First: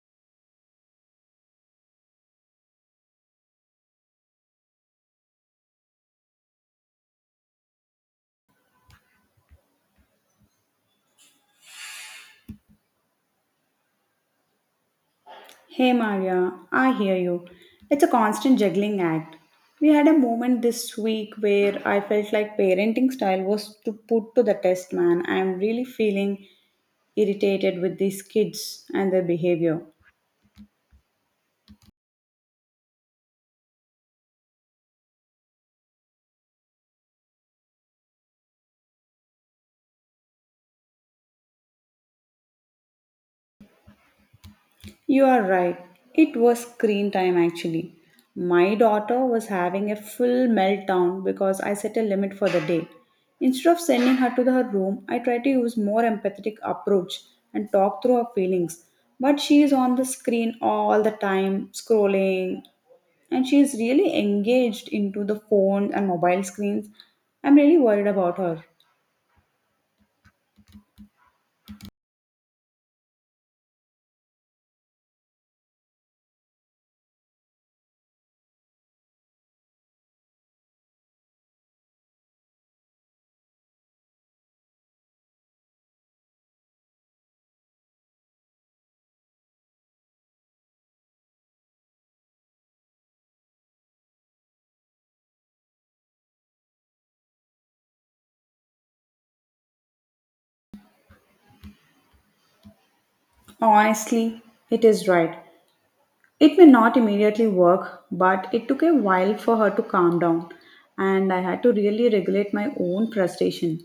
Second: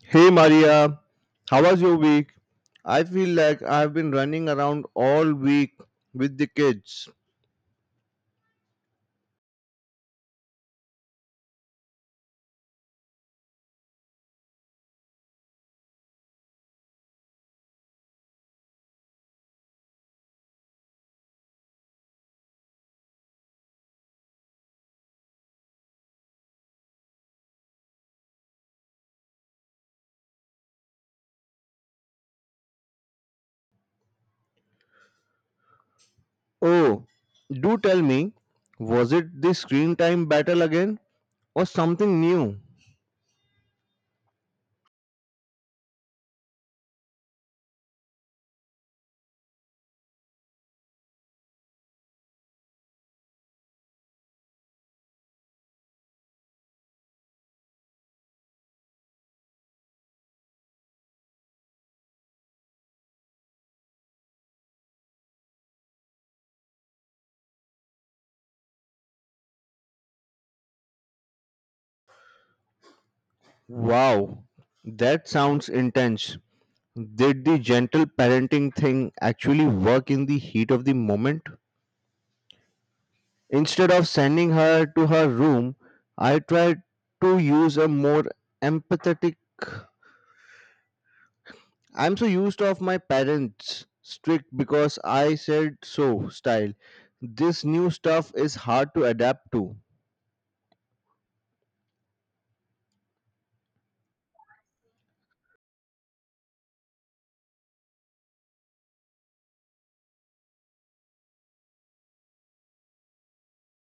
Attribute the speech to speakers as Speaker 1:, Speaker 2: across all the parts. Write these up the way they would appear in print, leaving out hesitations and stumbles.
Speaker 1: Hey Maria, how was your week? I feel like I've been running around all week with the kids.
Speaker 2: Hey Maria, I hear you. It's a constant juggling act. We had a moment this week where I felt like parenting style was to put to the test, man. I'm really feeling irritated with these kids and their behavior.
Speaker 1: Oh, do tell me, was it the screen time battle again or something new?
Speaker 2: You are right. It was screen time actually. My daughter was having a full meltdown because I set a limit for the day. Instead of sending her to her room, I try to use more empathetic approach and talk through her feelings. But she is on the screen all the time, scrolling, and she is really engaged into the phone and mobile screens. I'm really worried about her.
Speaker 1: Wow, that sounds intense. Did the gentle parenting thing actually work in the heat of the moment? Instead of sending her to her room, I tried to use a more empathetic I'm so used of my parents strict because I said so style. This new stuff is hard to adapt to.
Speaker 2: Honestly, it is right. It may not immediately work, but it took a while for her to calm down, and I had to really regulate my own frustration.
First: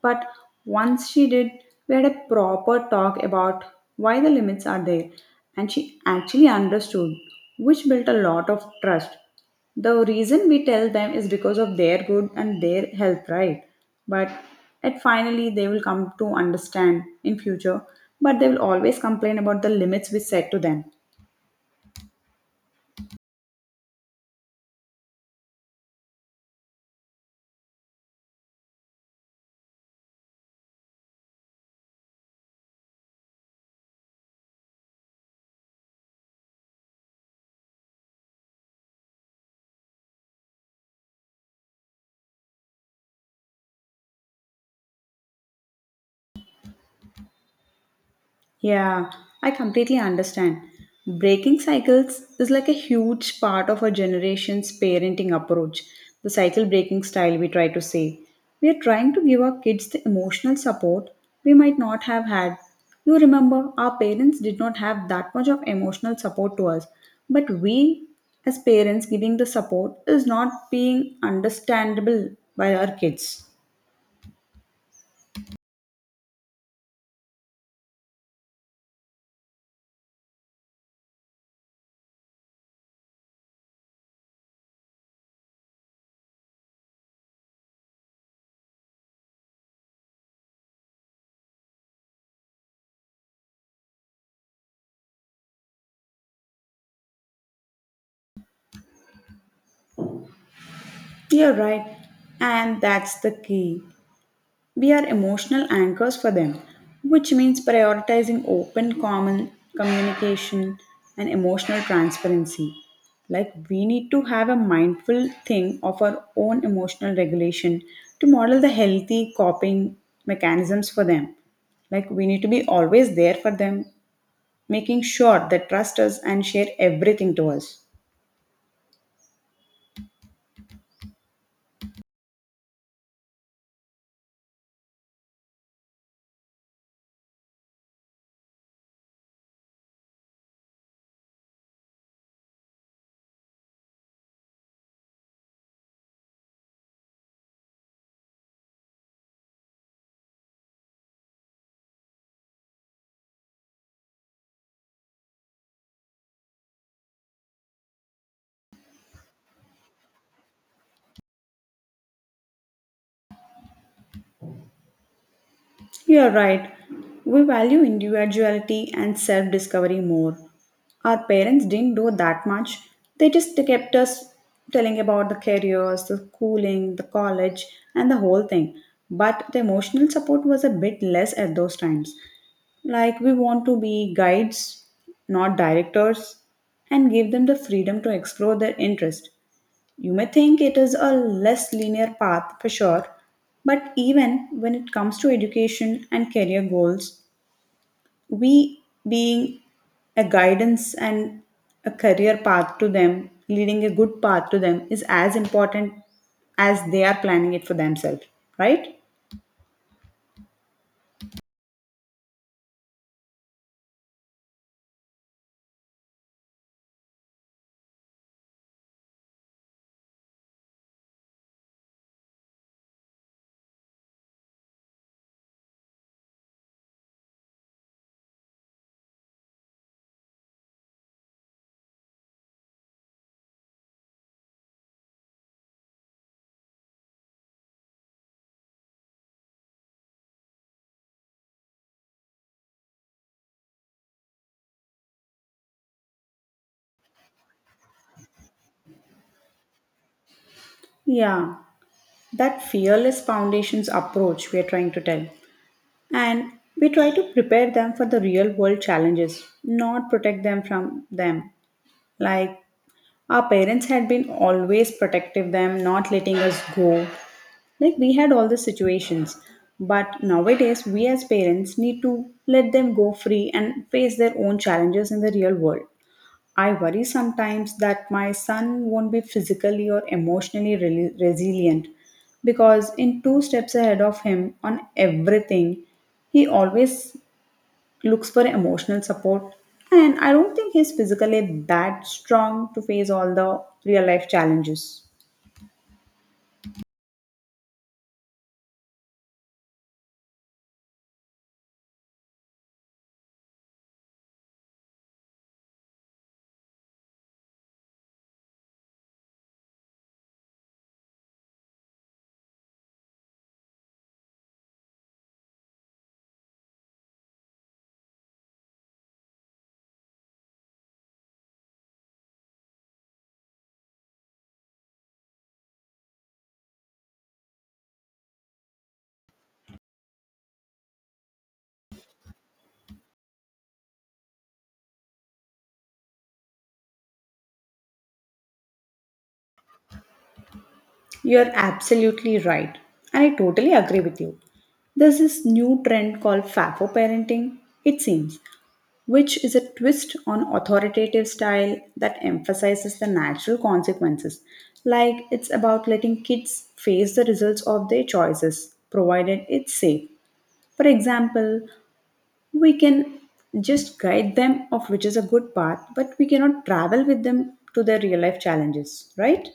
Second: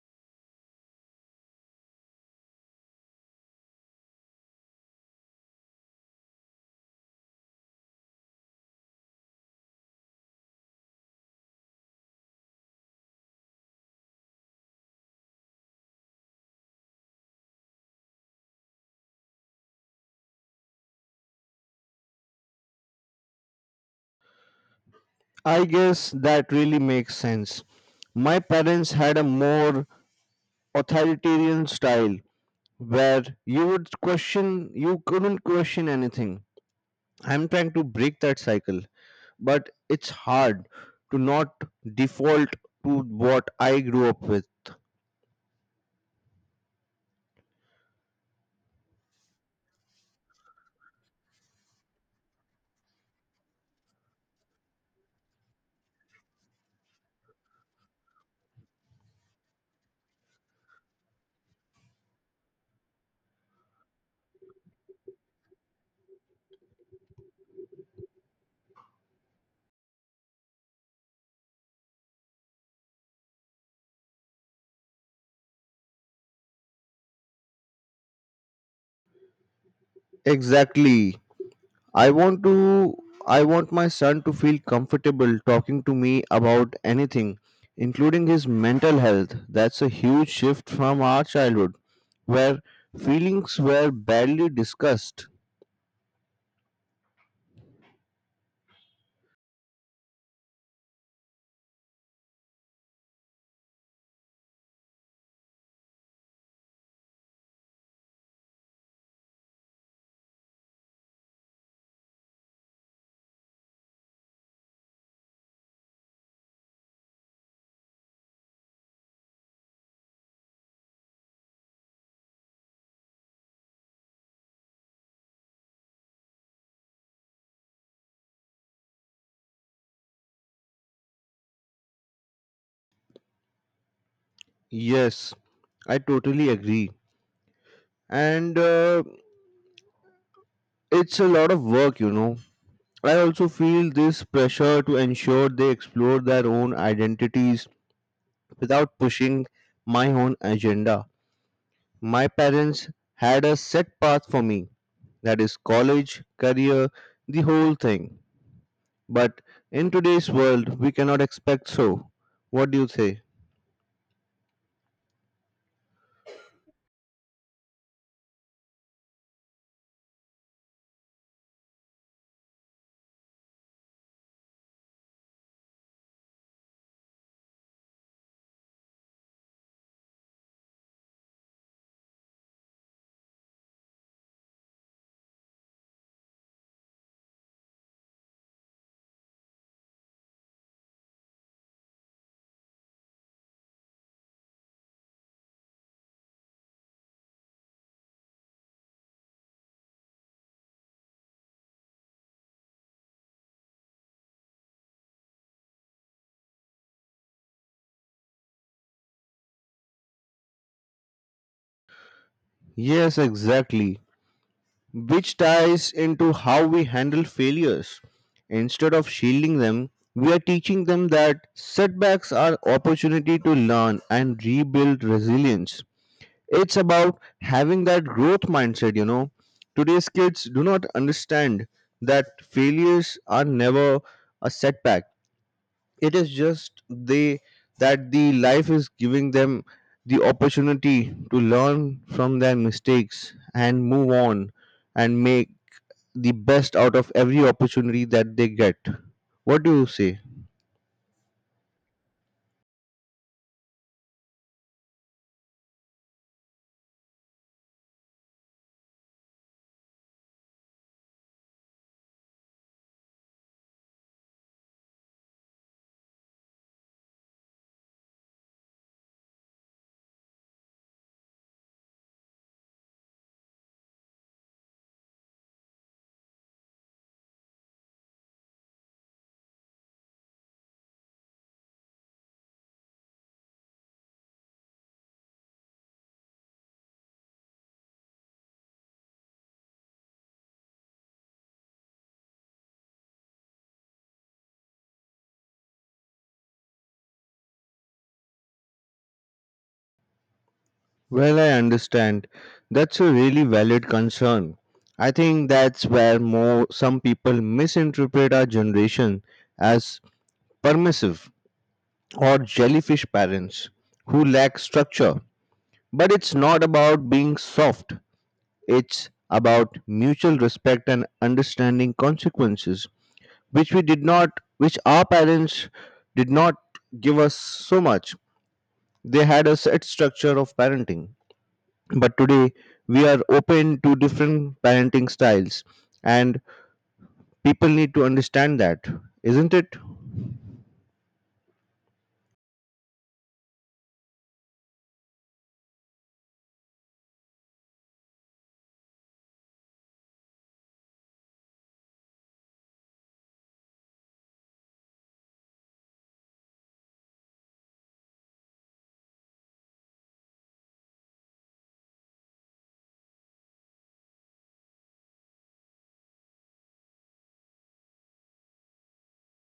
Speaker 2: But once she did, we had a proper talk about why the limits are there, and she actually understood, which built a lot of trust. The reason we tell them is because of their good and their health, right? But at finally, they will come to understand in future, but they will always complain about the limits we set to them.
Speaker 1: I guess that really makes sense. My parents had a more authoritarian style where you would question you couldn't question anything. I'm trying to break that cycle, but it's hard to not default to what I grew up with.
Speaker 2: Yeah, I completely understand. Breaking cycles is like a huge part of our generation's parenting approach, the cycle breaking style we try to say. We are trying to give our kids the emotional support we might not have had. You remember, our parents did not have that much of emotional support to us, but we as parents giving the support is not being understandable by our kids.
Speaker 1: Exactly. I want to I want my son to feel comfortable talking to me about anything, including his mental health. That's a huge shift from our childhood where feelings were barely discussed.
Speaker 2: You're right. And that's the key. We are emotional anchors for them, which means prioritizing open, common communication and emotional transparency. Like, we need to have a mindful thing of our own emotional regulation to model the healthy coping mechanisms for them. Like, we need to be always there for them, making sure they trust us and share everything to us.
Speaker 1: Yes, I totally agree. And It's a lot of work. I also feel this pressure to ensure they explore their own identities without pushing my own agenda. My parents had a set path for me. That is college, career, the whole thing. But in today's world, we cannot expect so. What do you say?
Speaker 2: You're right. We value individuality and self discovery more. Our parents didn't do that much. They just kept us telling about the careers, the schooling, the college, and the whole thing. But the emotional support was a bit less at those times. Like, we want to be guides, not directors, and give them the freedom to explore their interest. You may think it is a less linear path for sure, but even when it comes to education and career goals, we being a guidance and a career path to them, leading a good path to them, is as important as they are planning it for themselves, right?
Speaker 1: Yes, exactly. Which ties into how we handle failures. Instead of shielding them, we are teaching them that setbacks are opportunity to learn and rebuild resilience. It's about having that growth mindset. Today's kids do not understand that failures are never a setback, it is just they that the life is giving them the opportunity to learn from their mistakes and move on and make the best out of every opportunity that they get. What do you say?
Speaker 2: Yeah, that fearless foundations approach we are trying to tell. And we try to prepare them for the real world challenges, not protect them from them. Like our parents had been always protective them, not letting us go. Like we had all the situations. But nowadays we as parents need to let them go free and face their own challenges in the real world. I worry sometimes that my son won't be physically or emotionally resilient because in two steps ahead of him on everything, he always looks for emotional support, and I don't think he's physically that strong to face all the real life challenges.
Speaker 1: Well, I understand. That's a really valid concern. I think that's where more some people misinterpret our generation as permissive or jellyfish parents who lack structure. But it's not about being soft. It's about mutual respect and understanding consequences, which we did not, which our parents did not give us so much. They had a set structure of parenting. But today we are open to different parenting styles and people need to understand that, isn't it?
Speaker 2: You're absolutely right, and I totally agree with you. There's this new trend called fafo parenting, it seems, which is a twist on authoritative style that emphasizes the natural consequences. Like, it's about letting kids face the results of their choices provided it's safe. For example, we can just guide them of which is a good path, but we cannot travel with them to their real life challenges, right?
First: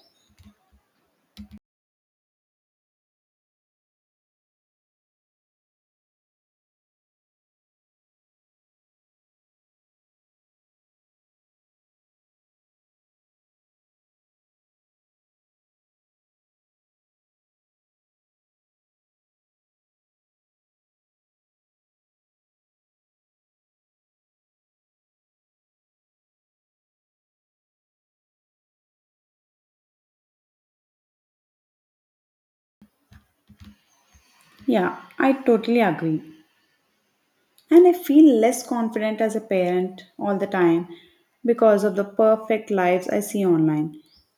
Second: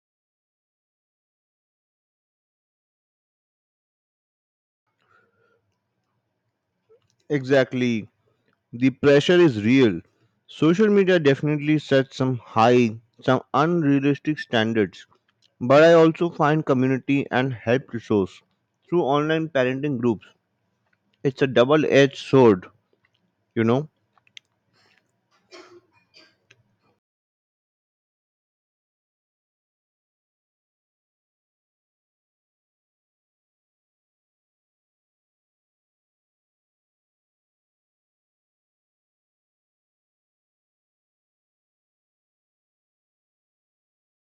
Speaker 1: Exactly. The pressure is real. Social media definitely sets some high, some unrealistic standards, but I also find community and help resource through online parenting groups. It's a double edged sword, you know.
Speaker 2: Yeah, I totally agree. And I feel less confident as a parent all the time because of the perfect lives I see online.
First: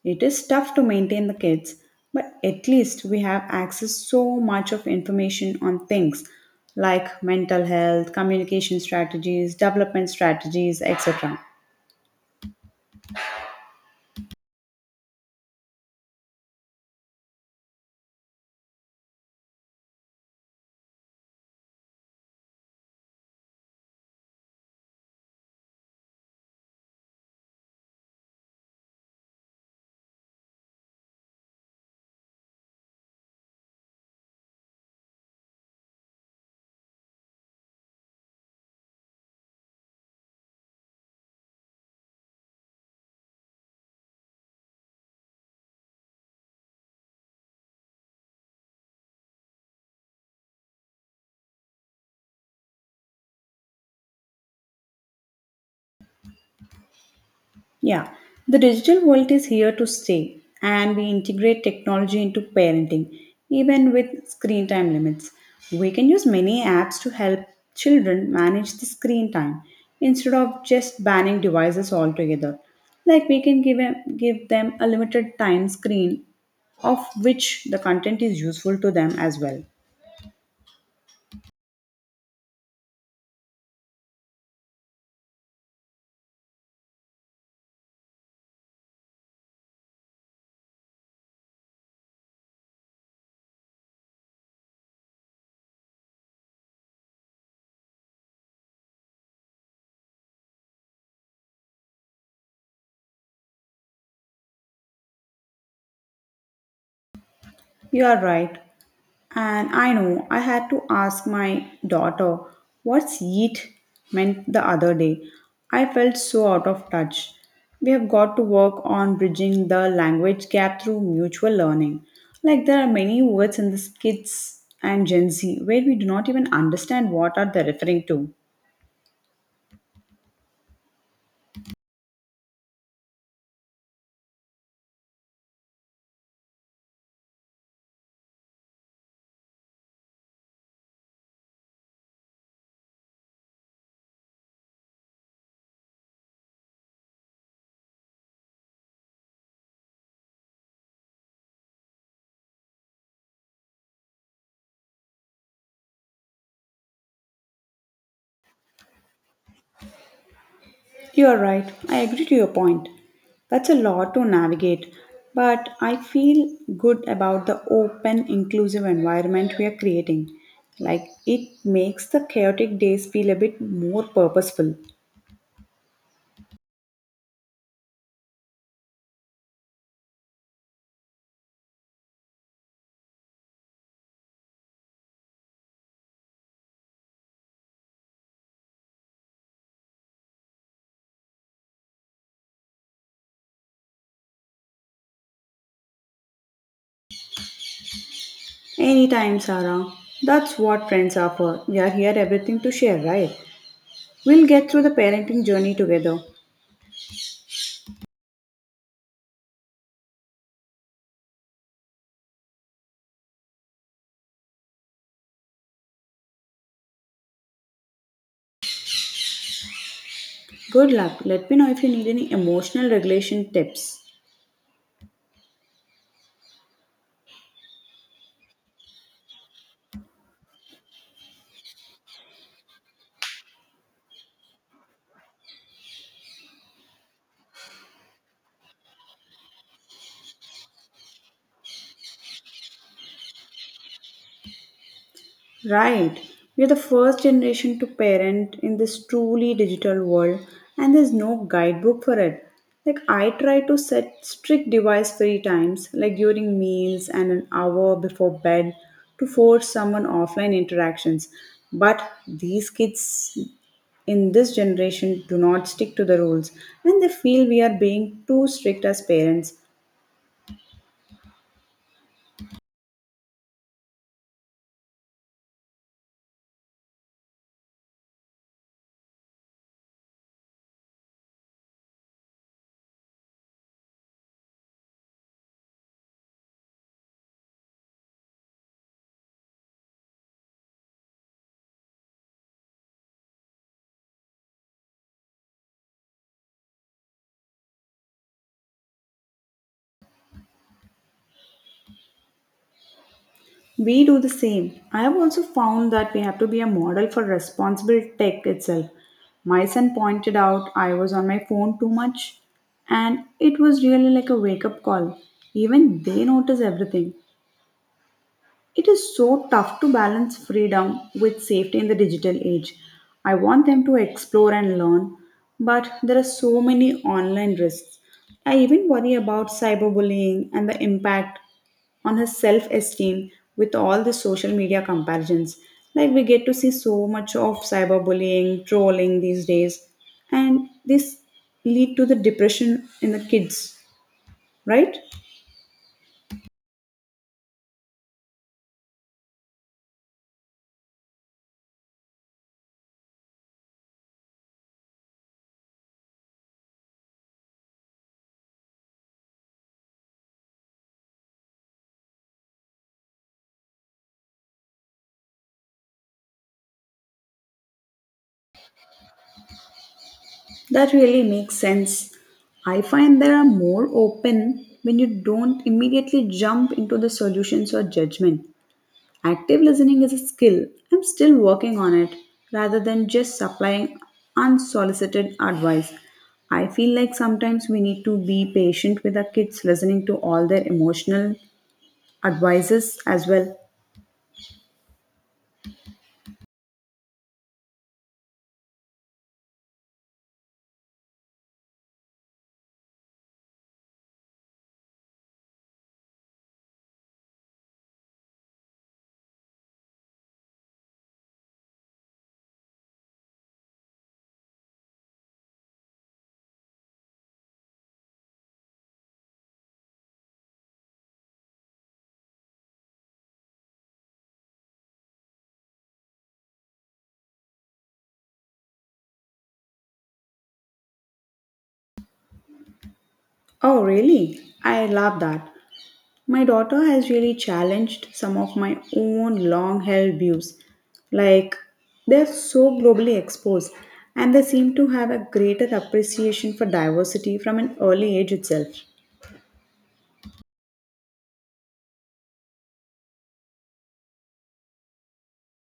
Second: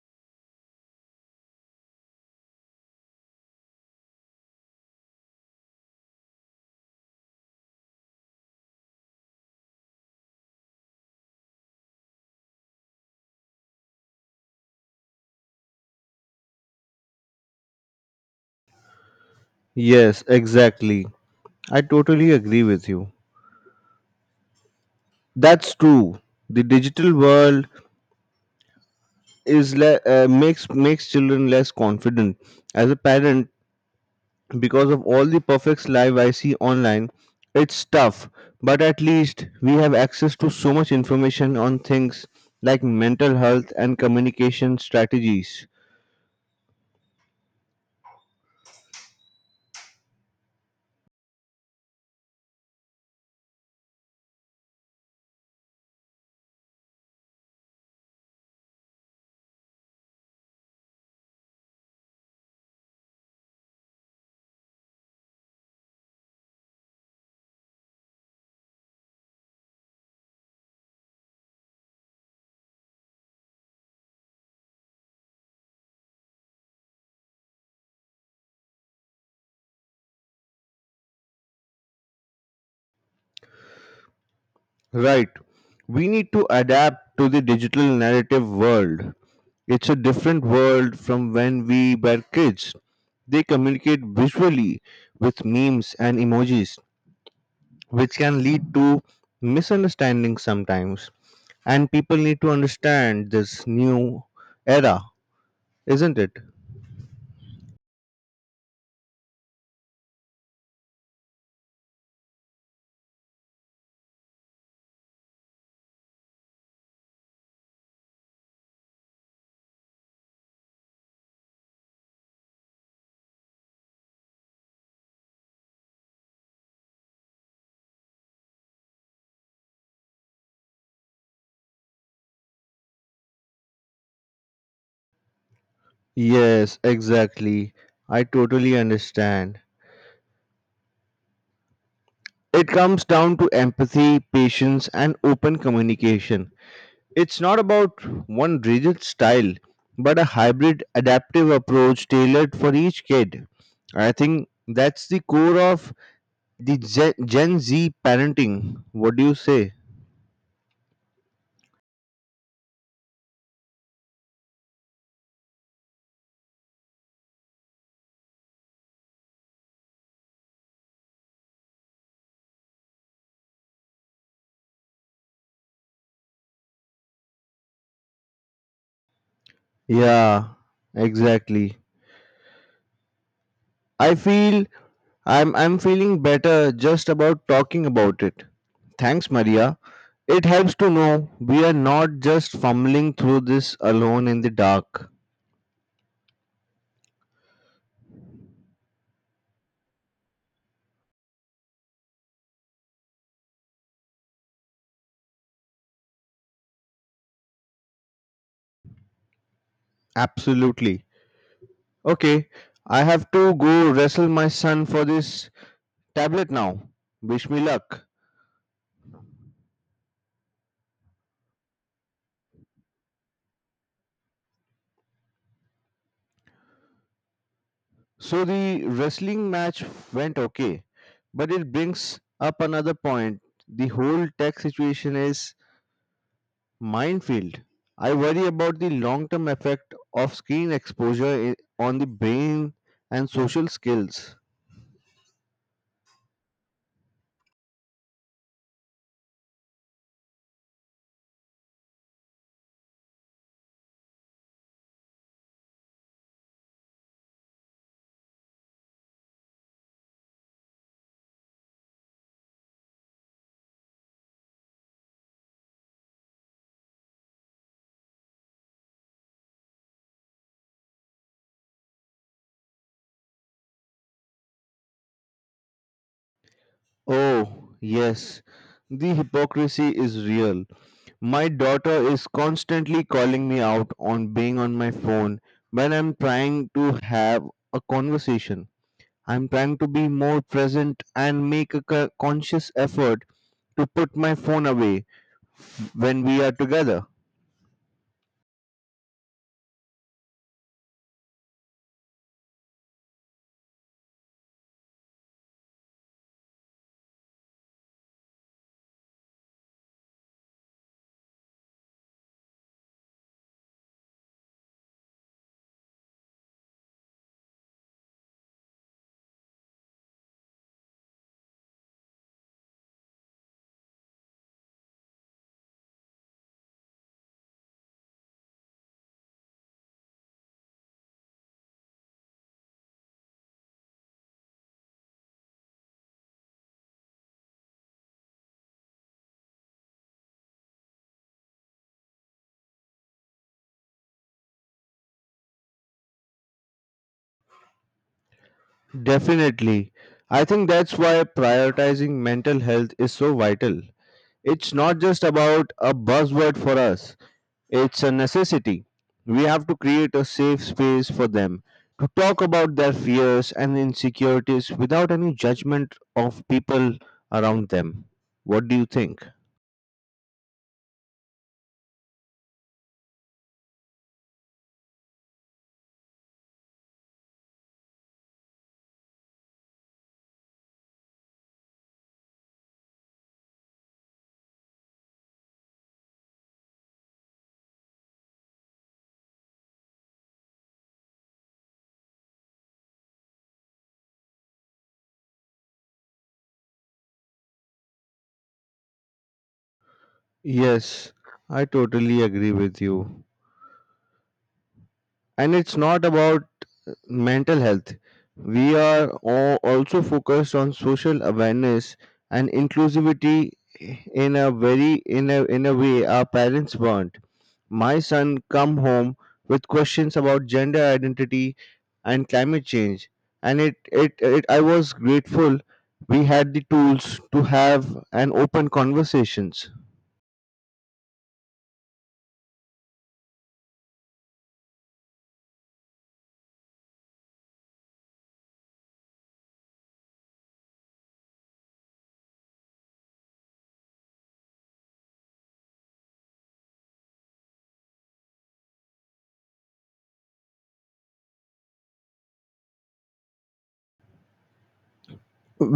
Speaker 2: It is tough to maintain the kids, but at least we have access so much of information on things like mental health, communication strategies, development strategies, etc.
Speaker 1: Yes, exactly. I totally agree with you. That's true. The digital world is makes makes children less confident as a parent because of all the perfect life I see online. It's tough, but at least we have access to so much information on things like mental health and communication strategies.
Speaker 2: Yeah, the digital world is here to stay, and we integrate technology into parenting, even with screen time limits. We can use many apps to help children manage the screen time instead of just banning devices altogether. Like we can give them a limited time screen of which the content is useful to them as well.
Speaker 1: Right, we need to adapt to the digital narrative world. It's a different world from when we were kids. They communicate visually with memes and emojis, which can lead to misunderstandings sometimes. And people need to understand this new era, isn't it?
Speaker 2: You are right. And I know I had to ask my daughter what's yeet meant the other day. I felt so out of touch. We have got to work on bridging the language gap through mutual learning. Like there are many words in the kids and Gen Z where we do not even understand what are they referring to.
Speaker 1: Yes, exactly. I totally understand. It comes down to empathy, patience, and open communication. It's not about one rigid style, but a hybrid, adaptive approach tailored for each kid. I think that's the core of the Gen Z parenting. What do you say?
Speaker 2: You are right. I agree to your point. That's a lot to navigate, but I feel good about the open, inclusive environment we are creating. Like it makes the chaotic days feel a bit more purposeful.
Speaker 1: Yeah, exactly. I feel I'm feeling better just about talking about it. Thanks, Maria. It helps to know we are not just fumbling through this alone in the dark.
Speaker 2: Anytime, Sarah. That's what friends are for. We are here everything to share, right? We'll get through the parenting journey together.
Speaker 1: Absolutely. Okay, I have to go wrestle my son for this tablet now. Wish me luck.
Speaker 2: Good luck. Let me know if you need any emotional regulation tips.
Speaker 1: So the wrestling match went okay, but it brings up another point. The whole tech situation is minefield. I worry about the long term effect of screen exposure on the brain and social skills.
Speaker 2: Right. We are the first generation to parent in this truly digital world, and there's no guidebook for it. Like, I try to set strict device free times, like during meals and an hour before bed, to force someone offline interactions. But these kids in this generation do not stick to the rules, and they feel we are being too strict as parents.
Speaker 1: Oh, yes, the hypocrisy is real. My daughter is constantly calling me out on being on my phone when I'm trying to have a conversation. I'm trying to be more present and make a conscious effort to put my phone away when we are together.
Speaker 2: We do the same. I have also found that we have to be a model for responsible tech itself. My son pointed out I was on my phone too much, and it was really like a wake up call. Even they notice everything. It is so tough to balance freedom with safety in the digital age. I want them to explore and learn, but there are so many online risks. I even worry about cyberbullying and the impact on her self esteem with all the social media comparisons. Like, we get to see so much of cyberbullying, trolling these days, and this lead to the depression in the kids, right?
Speaker 1: Definitely. I think that's why prioritizing mental health is so vital. It's not just about a buzzword for us, it's a necessity. We have to create a safe space for them to talk about their fears and insecurities without any judgment of people around them. What do you think?
Speaker 2: That really makes sense. I find they are more open when you don't immediately jump into the solutions or judgment. Active listening is a skill. I'm still working on it rather than just supplying unsolicited advice. I feel like sometimes we need to be patient with our kids listening to all their emotional advices as well.
Speaker 1: Yes, I totally agree with you. And it's not about mental health. We are also focused on social awareness and inclusivity in a very in a way our parents weren't. My son come home with questions about gender identity and climate change, and it I was grateful we had the tools to have an open conversations.
Speaker 2: Oh, really? I love that. My daughter has really challenged some of my own long held views. Like, they're so globally exposed, and they seem to have a greater appreciation for diversity from an early age itself.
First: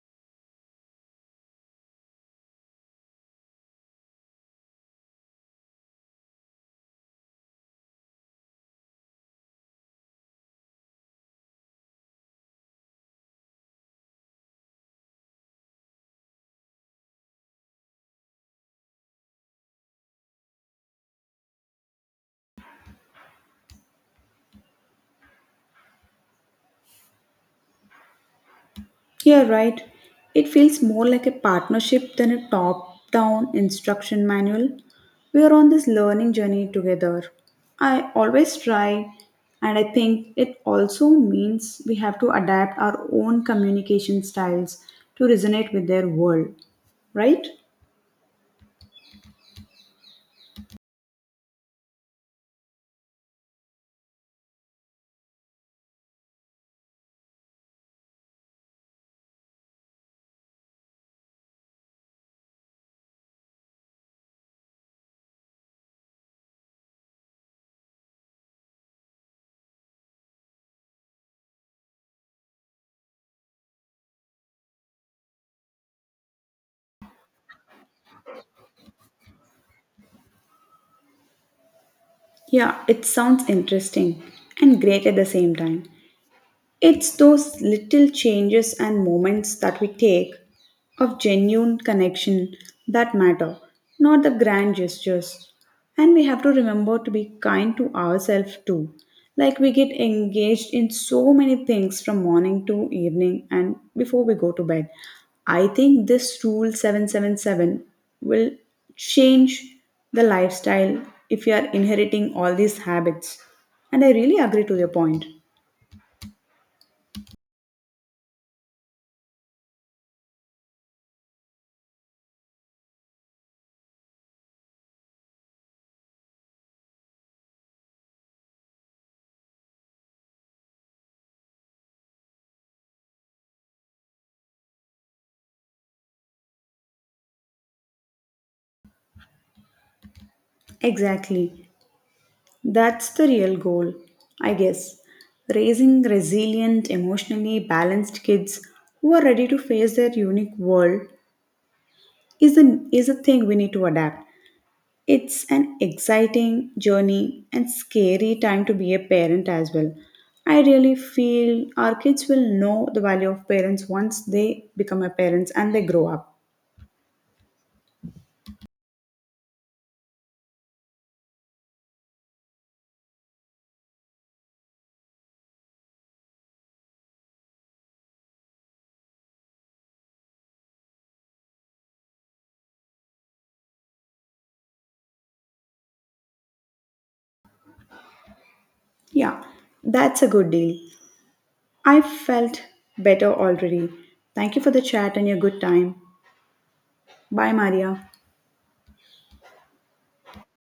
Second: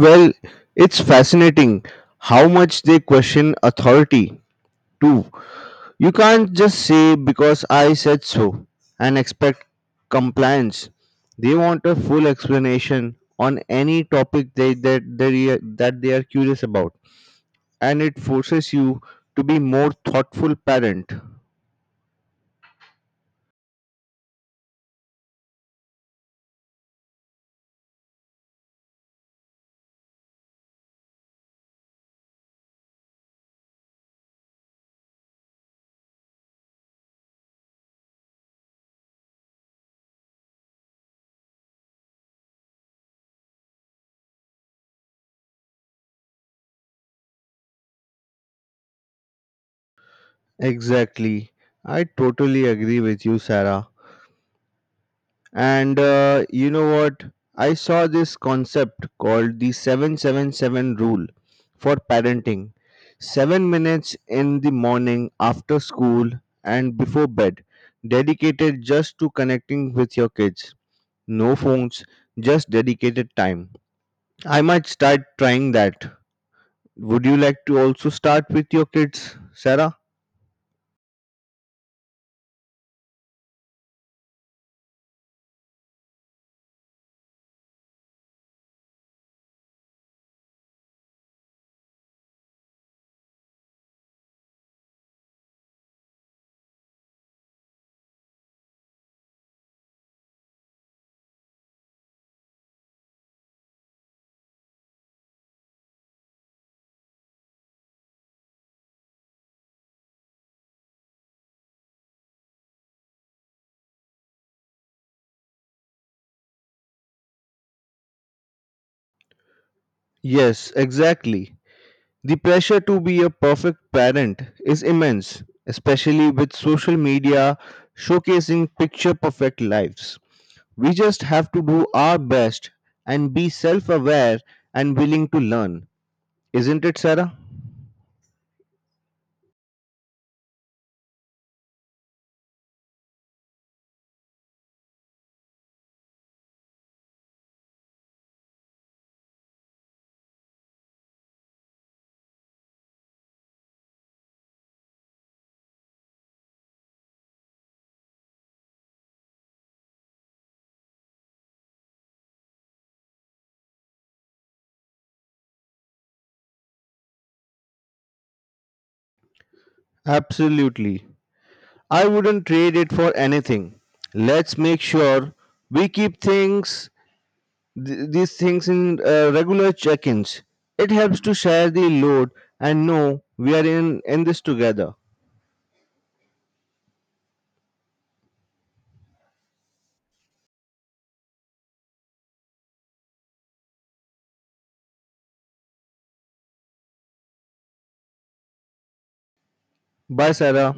Speaker 1: Well, it's fascinating how much they question authority too. You can't just say because I said so and expect compliance. They want a full explanation on any topic that they are curious about, and it forces you to be more thoughtful parent.
Speaker 2: You're right. It feels more like a partnership than a top down instruction manual. We are on this learning journey together. I always try, and I think it also means we have to adapt our own communication styles to resonate with their world, right?
Speaker 1: Exactly. I totally agree with you, Sarah. And You know what? I saw this concept called the 777 rule for parenting. 7 minutes in the morning after school and before bed, dedicated just to connecting with your kids. No phones, just dedicated time. I might start trying that. Would you like to also start with your kids, Sarah?
Speaker 2: Yeah, it sounds interesting and great at the same time. It's those little changes and moments that we take of genuine connection that matter, not the grand gestures. And we have to remember to be kind to ourselves too. Like we get engaged in so many things from morning to evening and before we go to bed. I think this rule 777 will change the lifestyle if you are inheriting all these habits. And I really agree to your point.
Speaker 1: Yes, exactly. The pressure to be a perfect parent is immense, especially with social media showcasing picture perfect lives. We just have to do our best and be self aware and willing to learn. Isn't it, Sarah?
Speaker 2: Exactly. That's the real goal, I guess. Raising resilient, emotionally balanced kids who are ready to face their unique world is a thing we need to adapt. It's an exciting journey and scary time to be a parent as well. I really feel our kids will know the value of parents once they become a parents and they grow up.
Speaker 1: Absolutely. I wouldn't trade it for anything. Let's make sure we keep things these things in regular check-ins. It helps to share the load and know we are in this together.
Speaker 2: Yeah, that's a good deal. I felt better already. Thank you for the chat and your good time. Bye, Maria.
Speaker 1: Bye, Sarah.